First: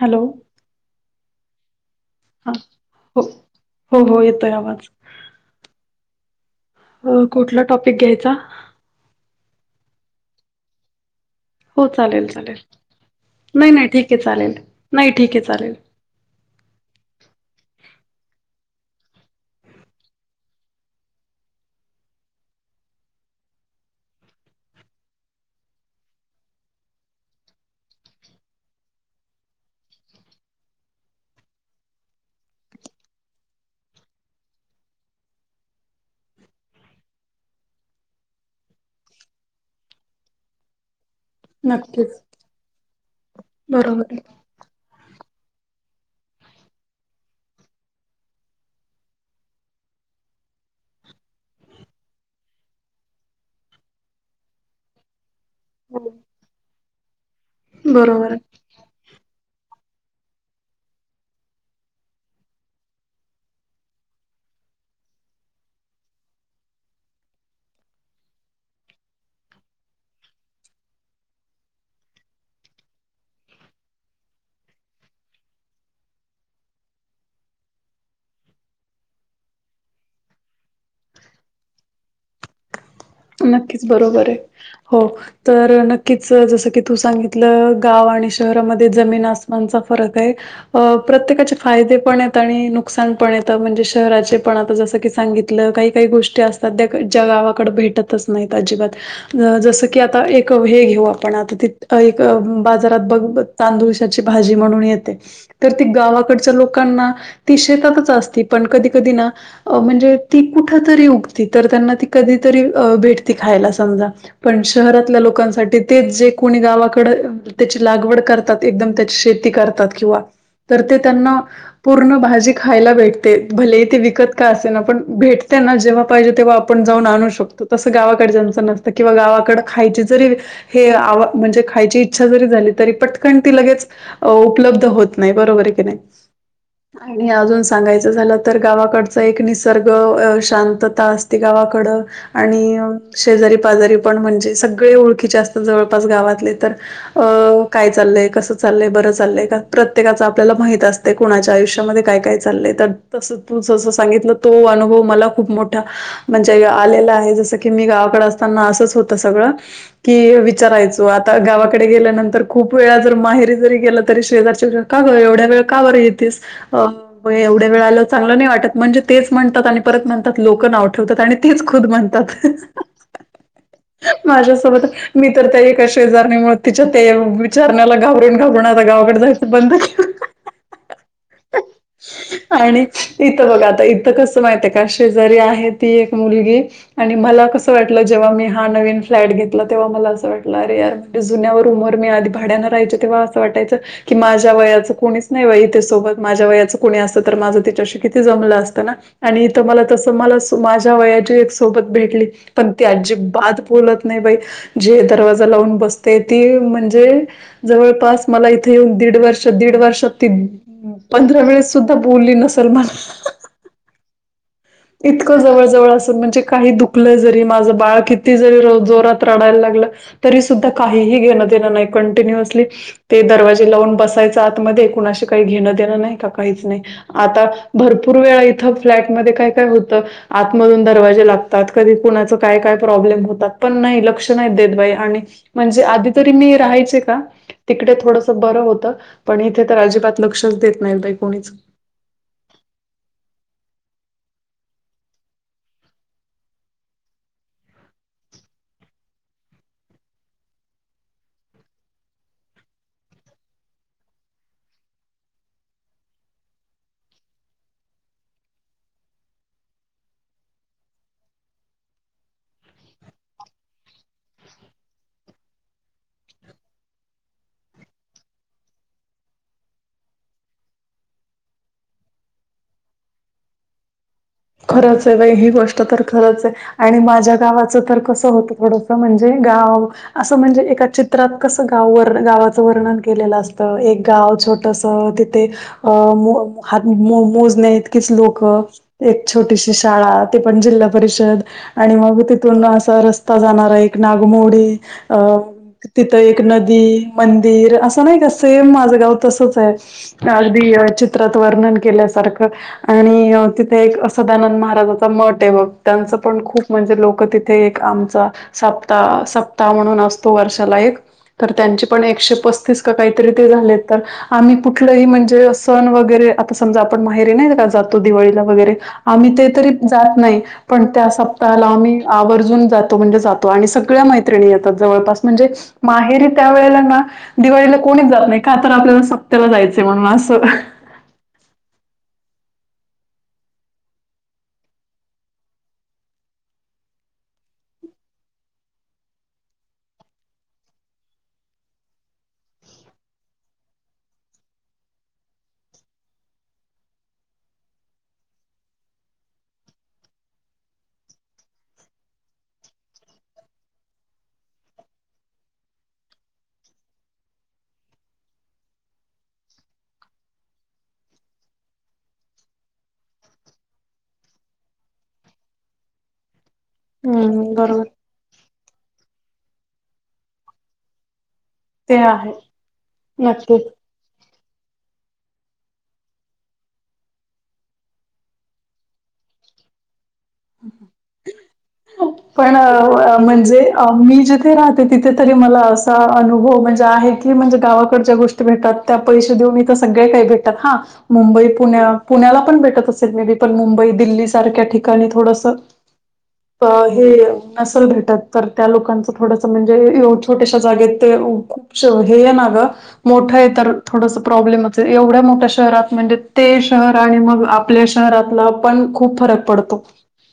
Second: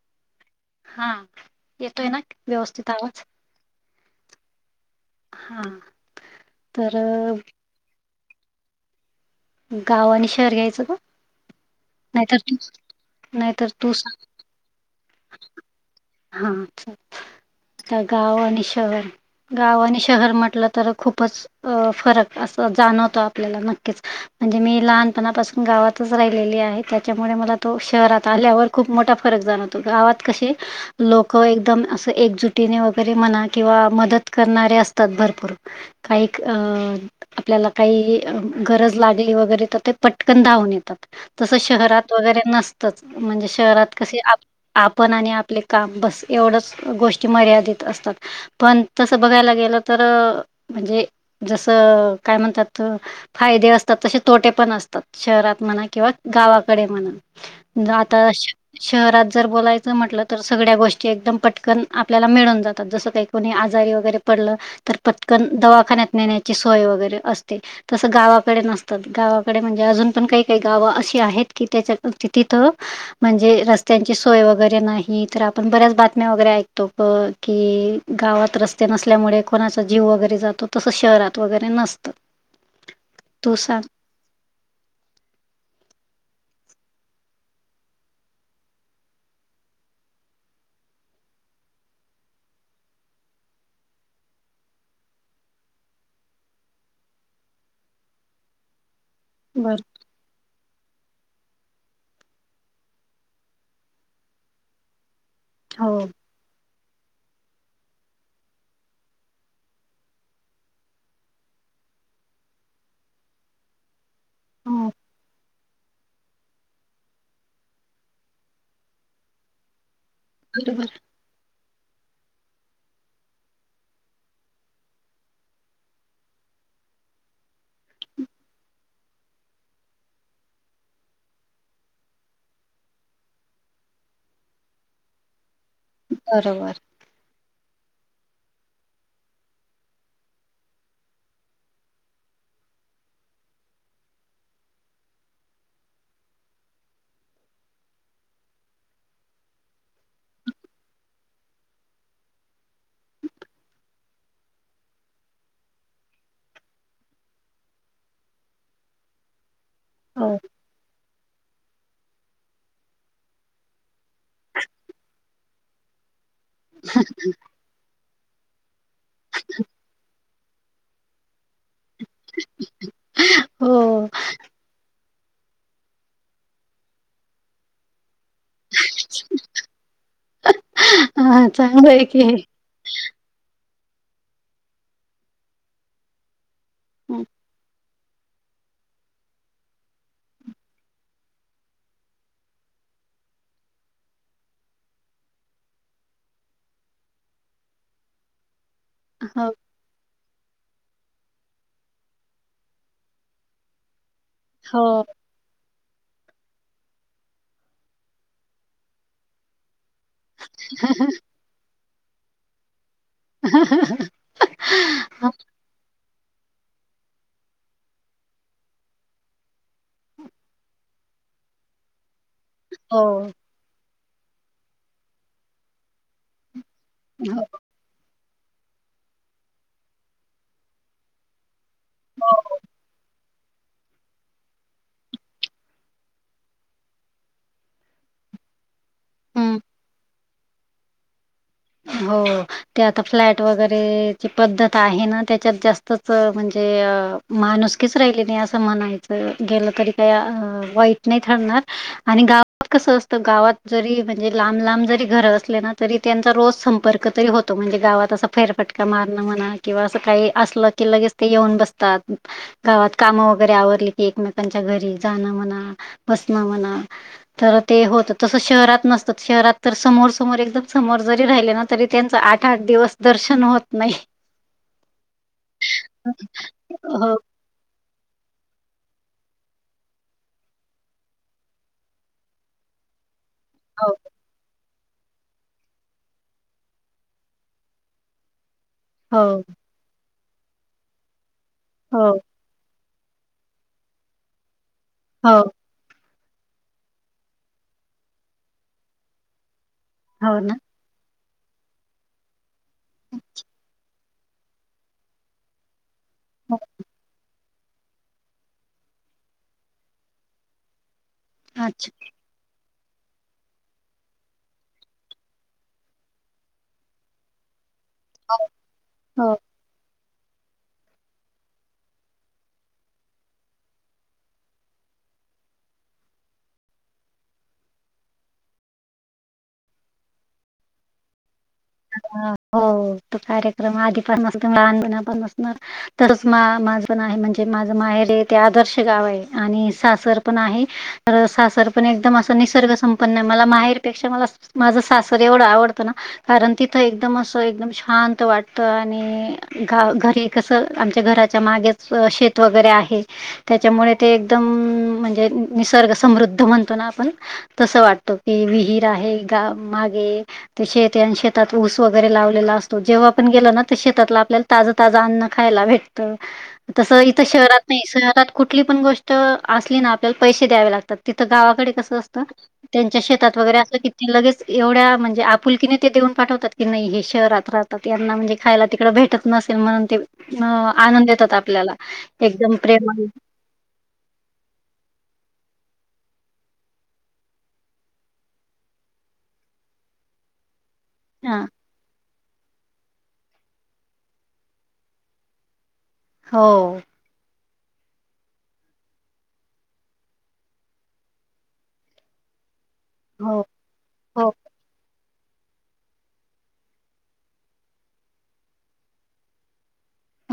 Hello! हा, येतोय ना? हं, व्यवस्थित आवाज हो हो हो, येतोय आवाज. हा तर अ कुठला टॉपिक घ्यायचा? गाव आणि शहर घ्यायचं का? हो चालेल नाहीतर तू चालेल, नाहीतर नाही नाही तू ठीक सांग आहे चालेल, नाही ठीक आहे चालेल हा आता गाव आणि शहर गाव आणि शहर म्हटलं तर खूपच अ फरक असं जाणवतो आपल्याला नक्कीच म्हणजे मी लहानपणापासून गावातच राहिलेली आहे त्याच्यामुळे मला तो शहरात आल्यावर खूप मोठा फरक जाण होता गावात कशी लोक एकदम असं एकजुटीने वगैरे म्हणा किंवा मदत करणारे असतात भरपूर काही अ आपल्याला काही गरज लागली वगैरे तर ते पटकन धावून येतात. तसं शहरात नक्कीच वगैरे नसतंच म्हणजे शहरात बरोबर कस आहे आपण आणि आपले काम बस एवढंच गोष्टी मर्यादित असतात. पण तसं बघायला गेलं तर म्हणजे जसं काय म्हणतात फायदे असतात तसे तोटे पण असतात शहरात म्हणा हो, किंवा गावाकडे म्हणा बरोबर आता आहे शहरात जर बोलायचं म्हटलं तर सगळ्या गोष्टी एकदम पटकन आपल्याला मिळून जातात जसं काही कोणी आजारी वगैरे पडलं तर पटकन दवाखान्यात नेण्याची सोय वगैरे असते. तसं गावाकडे नसतात गावाकडे म्हणजे अजून पण काही काही गावं अशी आहेत की त्याच्या तिथं म्हणजे रस्त्यां ची सोय वगैरे नाही तर आपण बऱ्याच बातम्या वगैरे ऐकतो प की गावात रस्ते नसल्यामुळे कोणाचा जीव वगैरे जातो तसं शहरात वगैरे नसतं तू नक्कीच सांग बरोबर आहे, हो तर नक्कीच जसं की तू सांगितलं गाव आणि शहरामध्ये जमीन आसमानचा फरक आहे. अ प्रत्येकाचे फायदे पण येत आणि नुकसान पण येत म्हणजे शहराचे पण आता जस की सांगितलं काही काही गोष्टी असतात त्या ज्या गावाकडे भेटत नाही अजिबात बर जस की आता हे घेऊ आपण आता त एक बाजारात बघ तांदुळची भाजी म्हणून येते तर ती हो गावाकडच्या लोकांना ती शेतातच असती पण कधी कधी ना अ म्हणजे ती कुठ तरी उगते तर त्यांना ती कधीतरी भेटती खायला समजा पण हो शहरातल्या लोकांसाठी तेच जे कोणी गावाकड त्याची लागवड करतात एकदम त्याची शेती करतात किंवा तर ते बरोबर त्यांना पूर्ण भाजी खायला भेटते भले इथे विकत काय असे ना पण भेटते ना जेव्हा पाहिजे तेव्हा आपण जाऊन आणू शकतो तसं गावाकडे जचं नसतं किंवा गावाकड खायची जरी हे आवा म्हणजे खायची इच्छा जरी झाली तरी पटकन ती लगेच अ उपलब्ध होत नाही बरोबर आहे की नाही. बरोबर. आणि अजून सांगायचं झालं तर गावाकडच एक निसर्ग शांतता असते गावाकड. आणि शेजारी पाजारी पण म्हणजे सगळे ओळखीचे असतात जवळपास गावातले तर अ काय चाललंय कस चालय बरं चालय का प्रत्येकाच आपल्याला माहित असतं. ते कोुणाच्या आयुष्यामध्ये काय काय चाललंय तर तस तू जस सांगितलं तो अनुभव मला खूप मोठा म्हणजे आलेलं आहे जस की मी गावाकडे असताना असंच होत सगळं की हो विचारायचं. तो आता गावाकडे गेल्यानंतर खूप वेळा जर माहेरी जरी गेला तरी शेजारच्या का ग एवढ्या वेळ. का बर येतीस एवढे वेळ आ चांगलं नाही वाटत म्हणजे तेच म्हणतात. लोक नाव ठेवतात आणि तेच खुद म्हणतात हो माझ्यासोबत. मी तर त्या एकाश जाण्यामुळे तिच्या त्या विचारण्याला घाबरून. घाबरून आणि आता गावाकडे जायचं बंद केलं हां, चांगलं आहे की. आणि. इथं बघ आता इथं कसं माहित आहे का शेजारी आहे ती एक मुलगी आणि हो, मला कसं वाटत जेव्हा मी हा नवीन फ्लॅट घेतला तेव्हा मला असं वाटलं अरे यार जुन्यावर वर मी आले भाड्याना राहायचो तेव्हा वाटायचं कि माझ्या वयाचं कोणीच नाही बाई इथे सोबत माझ्या वयाचं कोणी असत तर माझं तिच्याशी किती जमलं असतं ना. आणि तुम्हाला तस [unintelligible] माझ्या वयाचीच सोबत भेटली पण ती आजीबात बोलत नाही बाई जे हो. दरवाजा लावून बस ते ती म्हणजे जवळपास मला इथे येऊन दीड वर्ष दीड वर्षात ती पंधरा वेळेस सुद्धा बोली नसेल मला. हा हा हा इतकं जवळ जवळ असून म्हणजे काही दुखलं जरी माझं बाळ किती जरी जोरात रडायला लागलं तरी सुद्धा काहीही घेणं दे नाही कंटिन्युअस ते हो. दरवाजे लावून बसायच आतमध्ये कुणाशी काही घेणं देणं नाही का काहीच नाही. आता भरपूर वेळा इथं फ्लॅटमध्ये काय काय होतं. आतमधून दरवाजे लागतात कधी कुणाचं काय काय प्रॉब्लेम होतात, पण नाही लक्ष नाही देत बाई आणि म्हणजे आधी तरी मी राहायचे का, तिकडे थोडस बरं होतं. पण हं. इथे तर अजिबात लक्षच देत नाहीत बाई कोणीच. हो. ते आता फ्लॅट वगैरेची पद्धत आहे ना त्याच्यात जास्तच म्हणजे माणुसकीच राहिले नाही असं म्हणायचं गेलं तरी काही अ वाईट नाही ठरणार आणि गावात कसं असतं, गावात जरी म्हणजे लांब लांब जरी घर असले ना तरी त्यांचा रोज संपर्क तरी होतो म्हणजे गावात अस फेरफटका मारण म्हणा किंवा अस काही असलं की लगेच. ते येऊन बसतात. गावात कामं वगैरे आवरली की एकमेकांच्या घरी जाणं म्हणा बसणं म्हणा तर ते होत तसं शहरात नसतं शहरात तर समोर समोर एकदम समोर जरी ते राहिलेना तरी त्यांचं आठ आठ दिवस दर्शन होत नाही खरंच आहे बाई ही गोष्ट तर खरंच आहे, आणि हो, माझ्या गावाचं तर कसं होतं थोडस म्हणजे गाव, असं म्हणजे एका चित्रात कसं गाव व गावाचं वर्णन केलेलं असत हो, एक गाव छोट तस तिथे अ हात मोजणे इतकीच लोक एक हो, छोटीशी शाळा, ती पण जिल्हा परिषद आणि हो, मग तिथून असा रस्ता जाणारा एक नागमोडी अ हो, तिथं एक नदी मंदिर असं नाही का, सेम माझं गाव तसच आहे. हो ना. अगदी चित्रात वर्णन केल्यासारखं आणि तिथे सदानंद महाराजाचा मट आहे बघ, त्यांचं पण हो, खूप म्हणजे लोक तिथे ते एक आमचा सप्ताह सप्ताह म्हणून असतो वर्षाला एक तर त्यांची अच्छा. पण एकशे पस्तीस का काहीतरी ते झालेत तर आम्ही कुठलंही म्हणजे सण वगैरे, आता समजा आपण माहेरी नाही का जातो दिव वगैरे हो. आम्ही ते तरी जात नाही. पण त्या सप्ताहाला आम्ही आवर्जून जातो म्हणजे जातो आणि सगळ्या मैत्रिणी येतात जवळपास म्हणजे माहेरी त्या वेळेला ना दिवाळीला कोणीच जात नाही, का तर आपल्याला सप्त्याला जायचं म्हणून असं. हो तो कार्यक्रम आधी पण अस लहानपणा पण असणार तसच मा माझं माहेर म्हणजे माझं माहेर हे ते आदर्श गाव आहे आणि सासर पण आहे माझं सासर पण एकदम अस निसर्ग संपन्न आहे मला माहेरपेक्षा मला माझं सासर एवढं आवडतं ना. कारण तिथं एकदम असं एकदम शांत वाटत. आणि गा घरी कस, आमच्या घराच्या मागेच शेत वगैरे आहे. त्याच्यामुळे ते एकदम म्हणजे निसर्ग समृद्ध म्हणतो ना आपण. तस वाटत. ती विहीर आहे ग मागे. ते शेत आणि शेतात ऊस वगैरे लावलेला असतो. जेव्हा पण गेलो ना. तर शेतातल आपल्याला ताज-ताज अन्न खायला भेट त. तसं इथं हम्म शहरात नाही. बरोबर शहरात कुठली पण गोष्ट असली ना आपल्याला पैसे द्यावे लागतात. तिथं गावाकडे ते कसं असत. आहे त्यांच्या शेतात वगैरे नक्कीच. असल की लगेच एवढ्या म्हणजे आपुलकीने ते देऊन पाठवतात. की नाही हे शहरात राहतात. यांना म्हणजे खायला तिकड भेटत नसेल. म्हणून ते अं आनून देतात आपल्याला. एकदम प्रेमनी. जे अ मी जिथे राहते. तिथे तरी मला असा अनुभव म्हणजे आहे की, म्हणजे गावाकडच्या गोष्टी भेटतात. त्या पैसे देऊ इथ सगळे काही भेटतात. हा हा मुंबई पुण्या-पुण्याला पण भेटत असेल मे बी. पण मुंबई दिल्ली सारख्या ठिकाणी थोडस हो अ हे नसल भेटत तर, त्या लोकांचं थोडस म्हणजे छोट्याश्या जागेत ते सो हेये ना ग. हो मोठंय तर थोडस हो प्रॉब्लेमचे. एवढ्या मोठ्या शहरात म्हणजे ते शहर आणि मग आपल्या शहरातला पण खूप फरक पडतो.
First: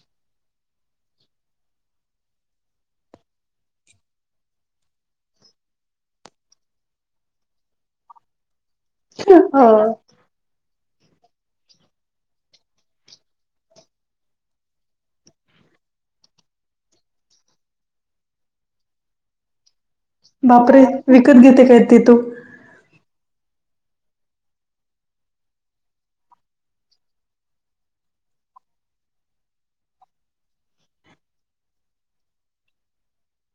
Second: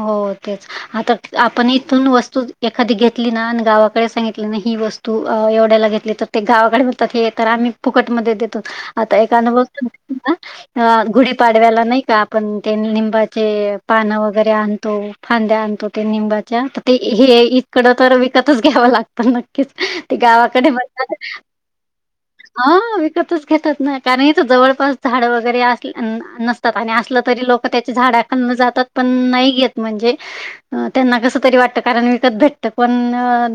हो तेच. आता आपण इथून वस्तू एखादी घेतली ना. अन गावाकडे सांगितली ना ही वस्तू तू एवढ्याला घेतली तर, ते गावाकडे म्हणतात हे तर आम्ही फुकटमध्ये देतो. आता एका अनुभव अ, सांगते तुला. अ गुढी पाडव्याला नाही का, आपण ते लिंबाचे पानं वग गैरे आणतो. फांद्या आणतो ते निंबाच्या. तर ते हे इतकड तर विकतच घ्याव लागत. तर नक्कीच ते गावाकडे बापरे! बोलताना, विकत घेते काय ती तू? हा विकतच घेतात ना. कारण इथ जवळपास झाड वगैरे अस नस तात. आणि असलं तरी लोक त्याची झाडाखालून जातात. पण नाही घेत. म्हणजे अ त्यांना कस तरी वाटत. कारण विकत भेटत. कोण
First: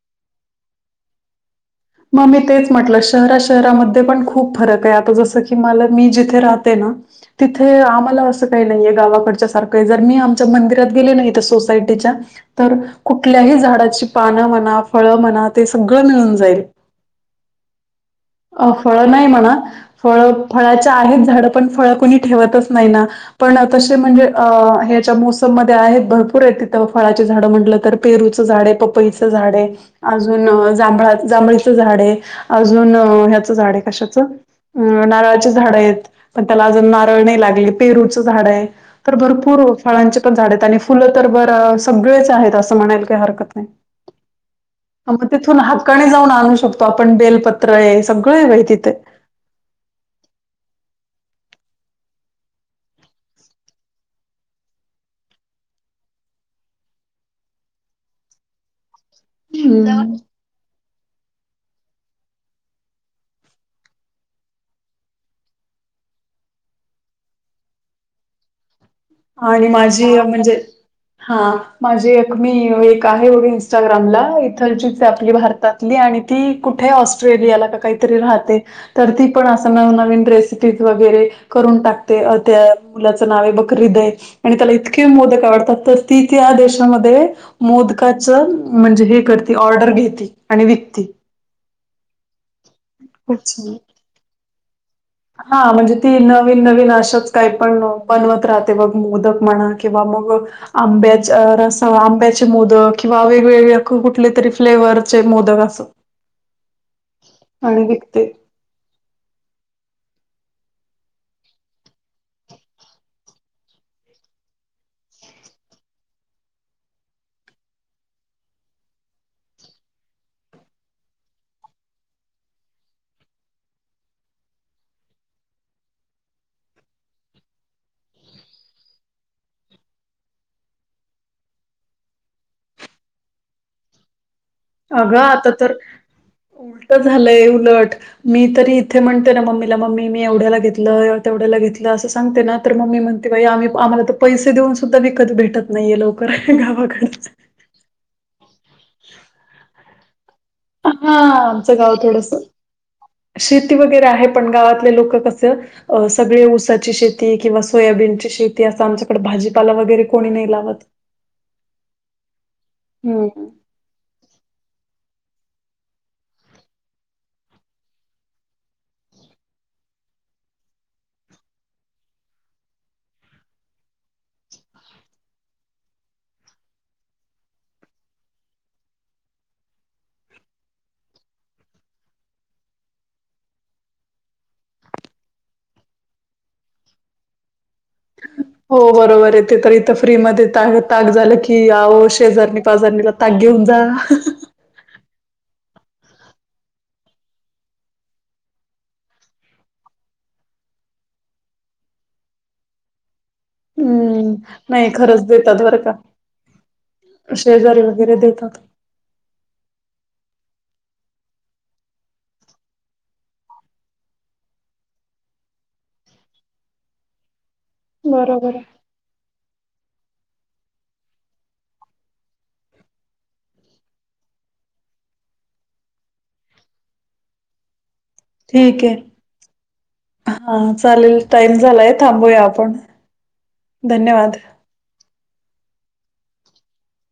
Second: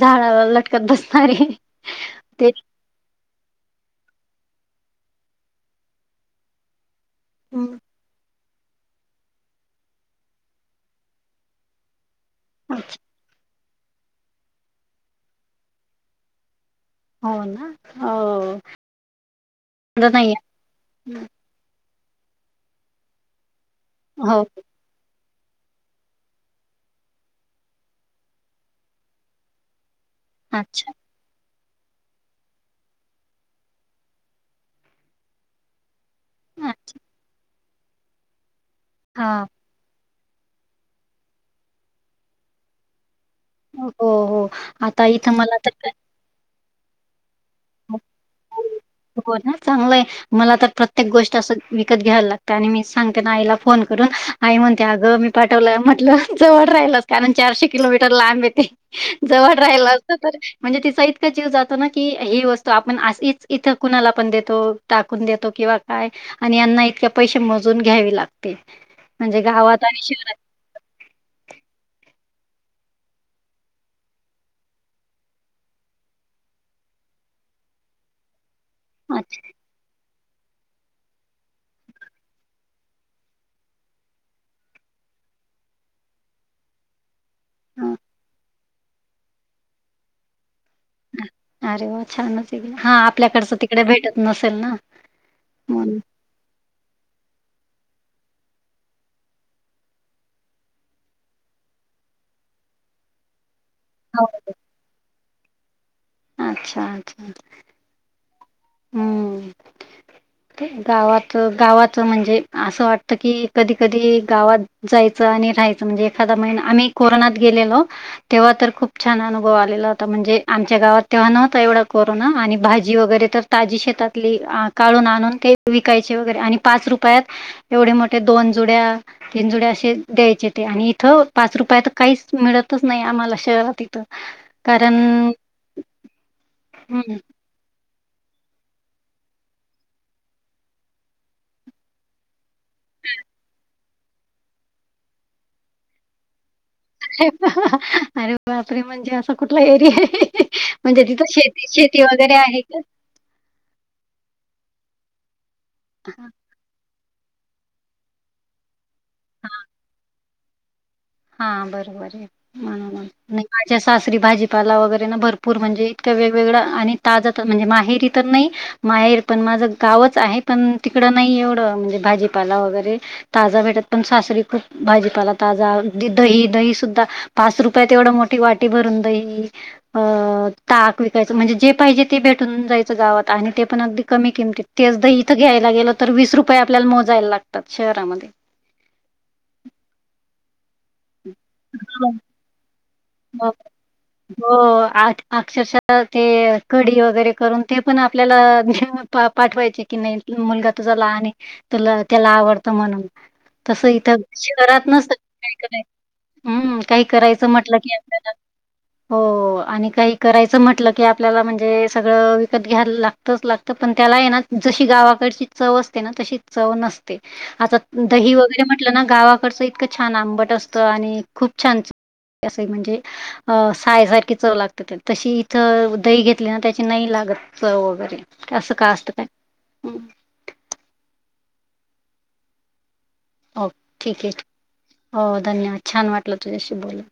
झाडला लटकत बसणारे. म मी ते तेच म्हटलं. शहरा-शहरामध्ये पण खूप फरके. आता जस की मला मी जिथे राहते ना, तिथे आम्हाला अस काही नाहीय. गावाकडच्या सारखंय. जर मी आमच्या मंदिरात गेली ना इथं सोसायटीच्या तर कुठल्याही झाडाची पानं म्हणा, फळं म्हणा. ते सगळं मिळून जाईल. हो ना. अ हो फळ नाही म्हणा. फळ नाही फळाच्या आहेत झाडं. पण फळं कुणी ठेवतच नाही ना. पण तसे म्हणजे हो ह्याच्या मोस सम मध्ये आहेत. भरपूरे तिथं. फळाची झाड म्हटलं तर, पेरूचं झाडे. पपईचं झाडे. अजून अच्छा जांभळा जांभळीचं झाडे. अजून ह्याचं झाडे. कशाचं? अ नारळाची झाडयेत. पण त्याला अजून नारळ नाही लागले. पेरूचं झाडे. तर हा भरपूर फळांचे पण झाडयेत. आणि फुलं तर बरं सगळेच आहेत. असं म्हणाल काय हरकत नाही. हो हो आता ह म इथं मला तिथून तर हक्काने जाऊन आणू शकतो आपण. बेलपत्रय. सगळंय बाई तिथे. हो ना चांगलंय. मला तर प्रत्येक गोष्ट अस विकत घ्यायला लागत. आणि मी सांगते ना आईला फोन करून, आई म्हणते अगं मी पाठवलं, म्हटलं जवळ राहिल. कारण चारशे किलोमीटर लांबे ते. जवळ राहिला असतं हम्म तर म्हणजे तिचा इतका जीव जातो ना की ही वस्तू आपण अशीच - इथं कुणाला पण देतो टाकून देतो किंवा काय? आणि ह्यांना इतक्या पैसे मोजून घ्यावे लागते. म्हणजे आणि गावात माझी शहरात म्हणजे हा माझी एक मी एक आहे बघ इंस्टाग्रामला इकडचीच ये आपली भारतात- ती आणि ती कुठे ऑस्ट्रेलियाला का काहीतरी राहते. तर ती पण असं नवनवीन रेसिपीज वगैरे करून टाकते अ त्या मुलाच नाव ये बघ. [unintelligible] आणि त्याला इतके मोदक आवडतात तर ती त्या देशामध्ये - अच्छा. मोदकाच म्हणजे हे करती ऑर्डर घेती आणि विक- अरे वा छानच ये की हा आपल्याकडचं तिकडे भेटत नसेल ना. हा म्हणजे म्हणून. ती नवीन नवीन असच काही पण बनवत राहते बघ मोदक म्हणा किंवा मग आंब्याचा रस आंब्याचे मोदक किंवा वेगवेगळे हो. कुठले तरी फ्लेवरचे मोदक अस अच्छा-अच्छा-अच्छा आणि विकते. हम्म गावात-गावात म्हणजे असं वाटतं की कधी-कधी गावात जायचं आणि राहायचं म्हणजे एखादा महिना आम्ही कोरोनात गेलेलो. तेव्हा तर खूप छान अनुभव आलेला होता म्हणजे आमच्या गावात तेव्हा नव्हता एवढा कोरोना आणि भाजी वगैरे तर ताजी शेतातली आ काढून आणून ते विकायचे वगैरे आणि पाच रुपयात एवढे मोठे दोन जुड्या तीन जुड्या असे द्यायचे ते आणि इथं पाच रुपयात काहीच मिळतच नाही आम्हाला शहरात इथं. ह अगं आता तर उलट हम्म झालंय उलट मी तरी इथे म्हणते ना मम्मीला मम्मी मी एवढ्याला घेतलं तेवढ्याला घेतलं असं सांगते ना तर मम्मी म्हणते बाई आम्ही आम्हाला तर पैसे देऊन सुद्धा विकत भेटत नाही ये लवकर गावाकड. अरे बापरे म्हणजे असा कुठला एरिया ये. म्हणजे हां, तिथं शेती आमचं गाव शेती वगैरे थोडंसं आहे का? शेती वगैरे आहे पण गावातले लोक कस अ सगळे ऊसाची शेती. ते किंवा सोयाबीनची शेती असं आमच्याकडे भाजीपाला वगैरे कोणी नाही लावत. हा बर बर आहे म्हण हं. [unintelligible] च्या सासरी भाजीपाला वगैरे ना भरपूर म्हणजे इतक वेगवेगळ आणि ताजा म्हणजे माहेरी तर नाही. माहेर पण माझं गावच आहे पण तिकडं नाही एवढं म्हणजे भाजीपाला वगैरे. ताजा भेटत पण सासरी खूप भाजीपाला ताजा- दही दही सुद्धा पाच रुपयात एवढं मोठी वाटी भरून दही अ ताक विकायचं म्हणजे जे पाहिजे ते भेटून जायचं गावात आणि ते पण अगदी कमी किंमतीत. तेच दही इथं घ्यायला गेलं तर वीस रुपये आपल्याला मोजायला लागतात शहरामध्ये. हो बरोबर ये ते तर इथं फ्री मध्ये ताज ताक झालं की अहो हो शेजारनी पाजारनी ला ताक हो घेऊन जा. हो आ अक्षरशः ते कढी वगैरे करून ते पण आपल्याला प पाठवायचे की नाही मुलगा तुझा लहान ऐ तुला त्याला आवडत म्हणून तस इथं हं. शहरात नाही नसत खरंच हाय देतात का बरं नाय हम्म काही करायचं म्हटलं की [unintelligible] आपल्याला देतात हो आणि काही करायचं म्हटलं की आपल्याला म्हणजे सगळं विकत घ्यायला लागत. तास लागत पण त्याला येना जशी गावाकडची चव असते ना तशी चव नसते आता दही बरोबर आहे. वगैरे म्हटलं ना गावाकडचं इतकं छान आंबट असतं आणि खूप छान चव असयं म्हणजे अ सायसारखी चव लागते तशी इथं दही घेतली ना त्याची नाही लागत चव वगैरे असं का असत काय माहित हा चालेल टाइम झालाय थांबूया आपण ठीक आहे धन्यवाद. हो धन्यवाद छान वाटलं तुझ्याशी बोलून